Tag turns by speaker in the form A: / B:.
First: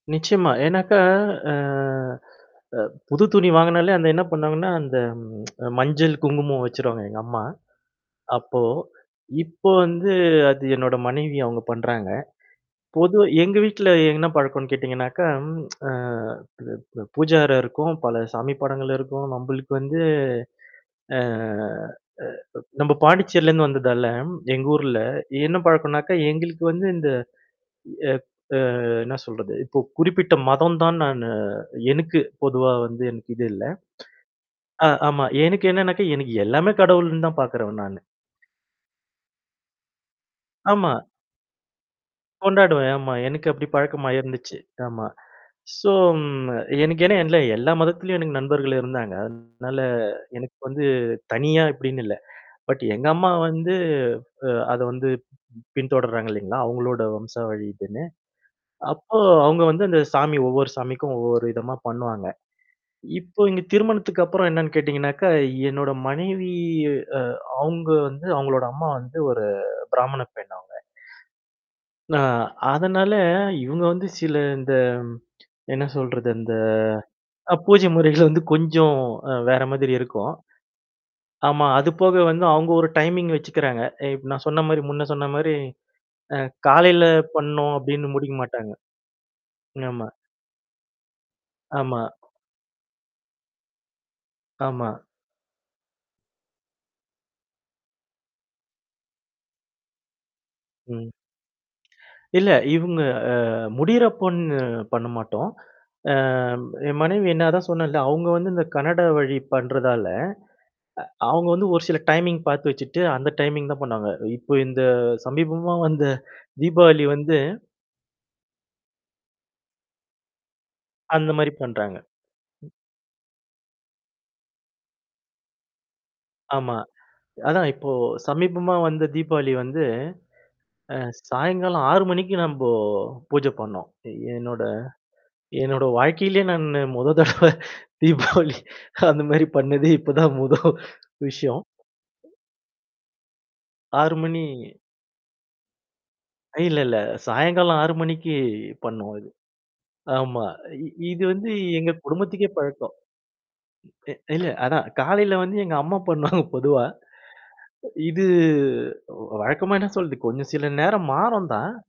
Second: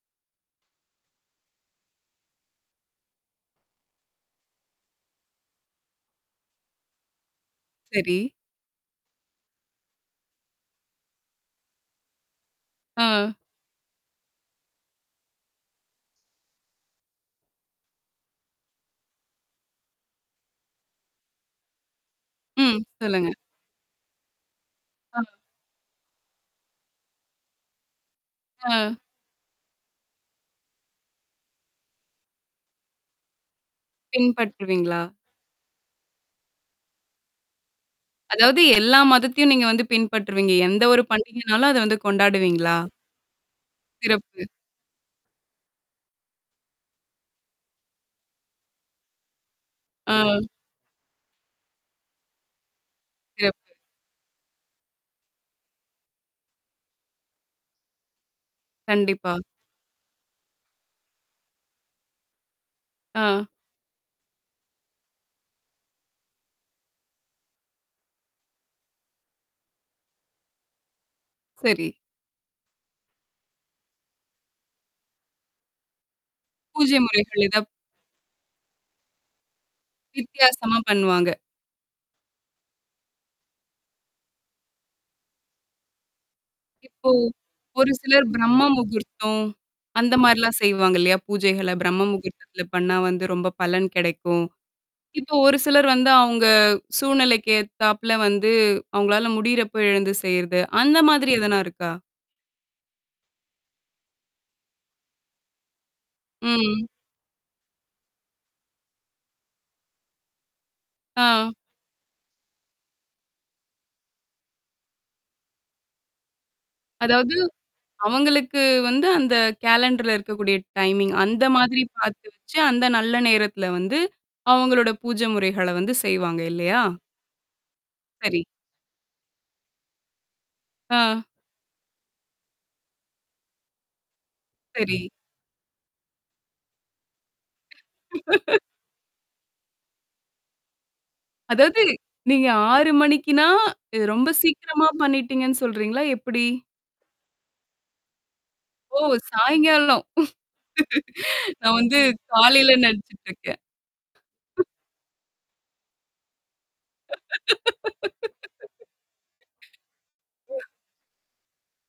A: நிச்சயமா. ஏனாக்க அ அ, புது துணி வாங்கனாலே அந்த என்னா பண்ணுவாங்கன்னா, ம் அந்த மஞ்சள், குங்குமம் வச்சுருவாங்க எங்க அம்மா,
B: சரி.
A: அப்போ. இப்போ வந்து அது என்னோட மனைவி அவுங்க பண்றாங்க. பொதுவா,
B: ஆ.
A: எங்க வீட்ல என்னா பழக்கம்ன்னு கேட்டீங்கன்னாக்கா, ம் அ ப் பு பூஜை அறை இருக்கும், பல சாமி படங்கள் இருக்கும், நம்பளுக்கு வந்து அ அ
B: ம்
A: நம்ப
B: சொல்லுங்க.
A: பாண்டிச்சேரிலருந்து வந்ததால, எங்க ஊர்ல,
B: ஆம்.
A: என்னா பழக்கனாக்கா, எங்களுக்கு வந்து இந்த எ அ
B: ஆ.
A: என்னா சொல்றது? இப்போ குறிப்பிட்ட மதம் தான் நானு எனக்கு பொதுவா வந்து எனக்கு இது இல்ல. அ,
B: பின்பற்றுவீங்களா?
A: ஆமா. எனக்கு என்னான்னாக்கா? எனக்கு எல்லாமே கடவுள்ன்னு தான் பாக்குறவன் நானு.
B: அதாவது, எல்லா மதத்தையும் நீங்க வந்து பின்பற்றுவீங்க? எந்த
A: ஆமா.
B: ஒரு பண்டிகைனாலும், அத வந்து கொண்டாடுவீங்களா?
A: கொண்டாடுவேன். ஆமா, எனக்கு அப்படி பழக்கமா
B: சிறப்பு.
A: இருந்துச்சு. ஆமா, ஸோ ம் எனக்கு ஏன்னா, எல்லா- எல்லா மதத்திலயும் எனக்கு நண்பர்கள் இருந்தாங்க. அதனால
B: அம்.
A: எனுக்கு வந்து தனியா இப்டின்னு இல்ல. பட் எங்க அம்மா
B: சிறப்பு.
A: வந்து அ அத வந்து ம் பின்தொடர்றாங்க இல்லைங்களா? அவுங்களோட வம்சா வழி இதுன்னு, அப்போ,
B: கண்டிப்பா.
A: அவுங்க வந்து அந்த சாமி ஒவ்வொரு சாமிக்கும் ஒவ்வொரு விதமா பண்ணுவாங்க. இப்போ
B: ஆ.
A: இங்க திருமணத்துக்கு அப்புறம் என்னான்னு கேட்டீங்கன்னாக்கா, என்னோட மனைவி அ, அவுங்க வந்து அவுங்களோட அம்மா வந்து ஒரு பிராமண பெண் அவுங்க.
B: சரி.
A: ந அதனால, இவுங்க வந்து சில இந்த என்னா சொல்றது? அந்த.
B: பூஜை முறைகள்
A: அ
B: எதப்
A: பூஜை முறைகள வந்து கொஞ்சம் அ வேற மாதிரி இருக்கும்.
B: வித்தியாசமா பண்ணுவாங்க.
A: ஆமா. அது போக வந்து அவுங்க ஒரு டைமிங் வச்சுக்கிறாங்க. அ இப்ப நான் சொன்னா மாரி முன்ன சொன்ன மாரி, அ, காலையில
B: இப்போ,
A: பண்ணோம்
B: ஒரு
A: அப்டின்னு
B: சிலர்
A: முடிக்க
B: பிரம்ம
A: மாட்டாங்க.
B: முகூர்த்தம்.
A: ஆமா.
B: அந்த மாரிலாம் செய்வாங்க இல்லையா? பூஜைகள
A: ஆமா.
B: பிரம்ம முகூர்த்தத்தில பண்ணா வந்து, ரொம்ப பலன் கெடைக்கும்.
A: ஆமா.
B: இப்ப ஒரு சிலர் வந்து, அவுங்க சூழ்நிலைக்கு ஏத்தாப்ல வந்து, அவுங்களால முடியிறப்ப எழந்து செய்றது, அந்த
A: ம்.
B: மாதிரி எதனா இருக்கா?
A: இல்ல. இவுங்க அ முடியிறப்பன்னு, பண்ண மாட்டோம். அ ம்
B: ம்.
A: என் மனைவி நான் அதான் சொன்னேன்ல. அவுங்க வந்து இந்த கன்னட வழி பண்றதால, அ அவுங்க
B: ஆ.
A: வந்து ஒரு சில டைமிங் பாத்து வச்சுட்டு, அந்த டைமிங் தான் பண்ணுவாங்க. இப்ப இந்த சமீபமா வந்த தீபாவளி
B: அதாவது.
A: வந்து
B: அவங்களுக்கு வந்து, அந்த கேலண்டர்ல இருக்கக்கூடிய டைமிங்
A: அந்த
B: அந்த
A: மாரி
B: மாதிரி
A: பண்றாங்க.
B: பாத்து வச்சு,
A: ம்.
B: அந்த நல்ல நேரத்தில வந்து, அவுங்களோட பூஜை முறைகள வந்து செய்வாங்க
A: ஆமா.
B: இல்லையா?
A: அதான், இப்போ
B: சரி.
A: சமீபமா வந்த தீபாவளி வந்து அ
B: ஆ.
A: சாயங்காலம் 6:00 நம்போ பூஜை பண்ணோம். என்னோட
B: சரி.
A: என்னோட வாழ்க்கையிலயே நானு மொத தடவ தீபாவளி அந்த மாரி பண்ணதே இப்ப தான் முத விஷயம்.
B: அதாவது, நீங்க 6:00 மணிக்குன்னா, இது
A: ஆறு
B: ரொம்ப
A: மணி
B: சீக்கிரமா பண்ணிட்டீங்கன்னு சொல்றீங்களா? எப்படி?
A: அ, இல்ல இல்ல. சாயங்காலம் 6:00
B: ஓ!
A: பண்ணுவோம் இது.
B: சாயங்காலம்.
A: ஆமா. இ இது வந்து
B: நான்
A: எங்க
B: வந்து
A: குடும்பத்துக்கே
B: காலையில
A: பழக்கம்.
B: நடிச்சுட்டுருக்கேன்.
A: அ, இல்ல அதான் காலையில வந்து எங்க அம்மா பண்ணுவாங்க பொதுவா. இது வ் வழக்கமா என்னா சொல்றது? கொஞ்சம் சில நேரம் மாறும் தான்.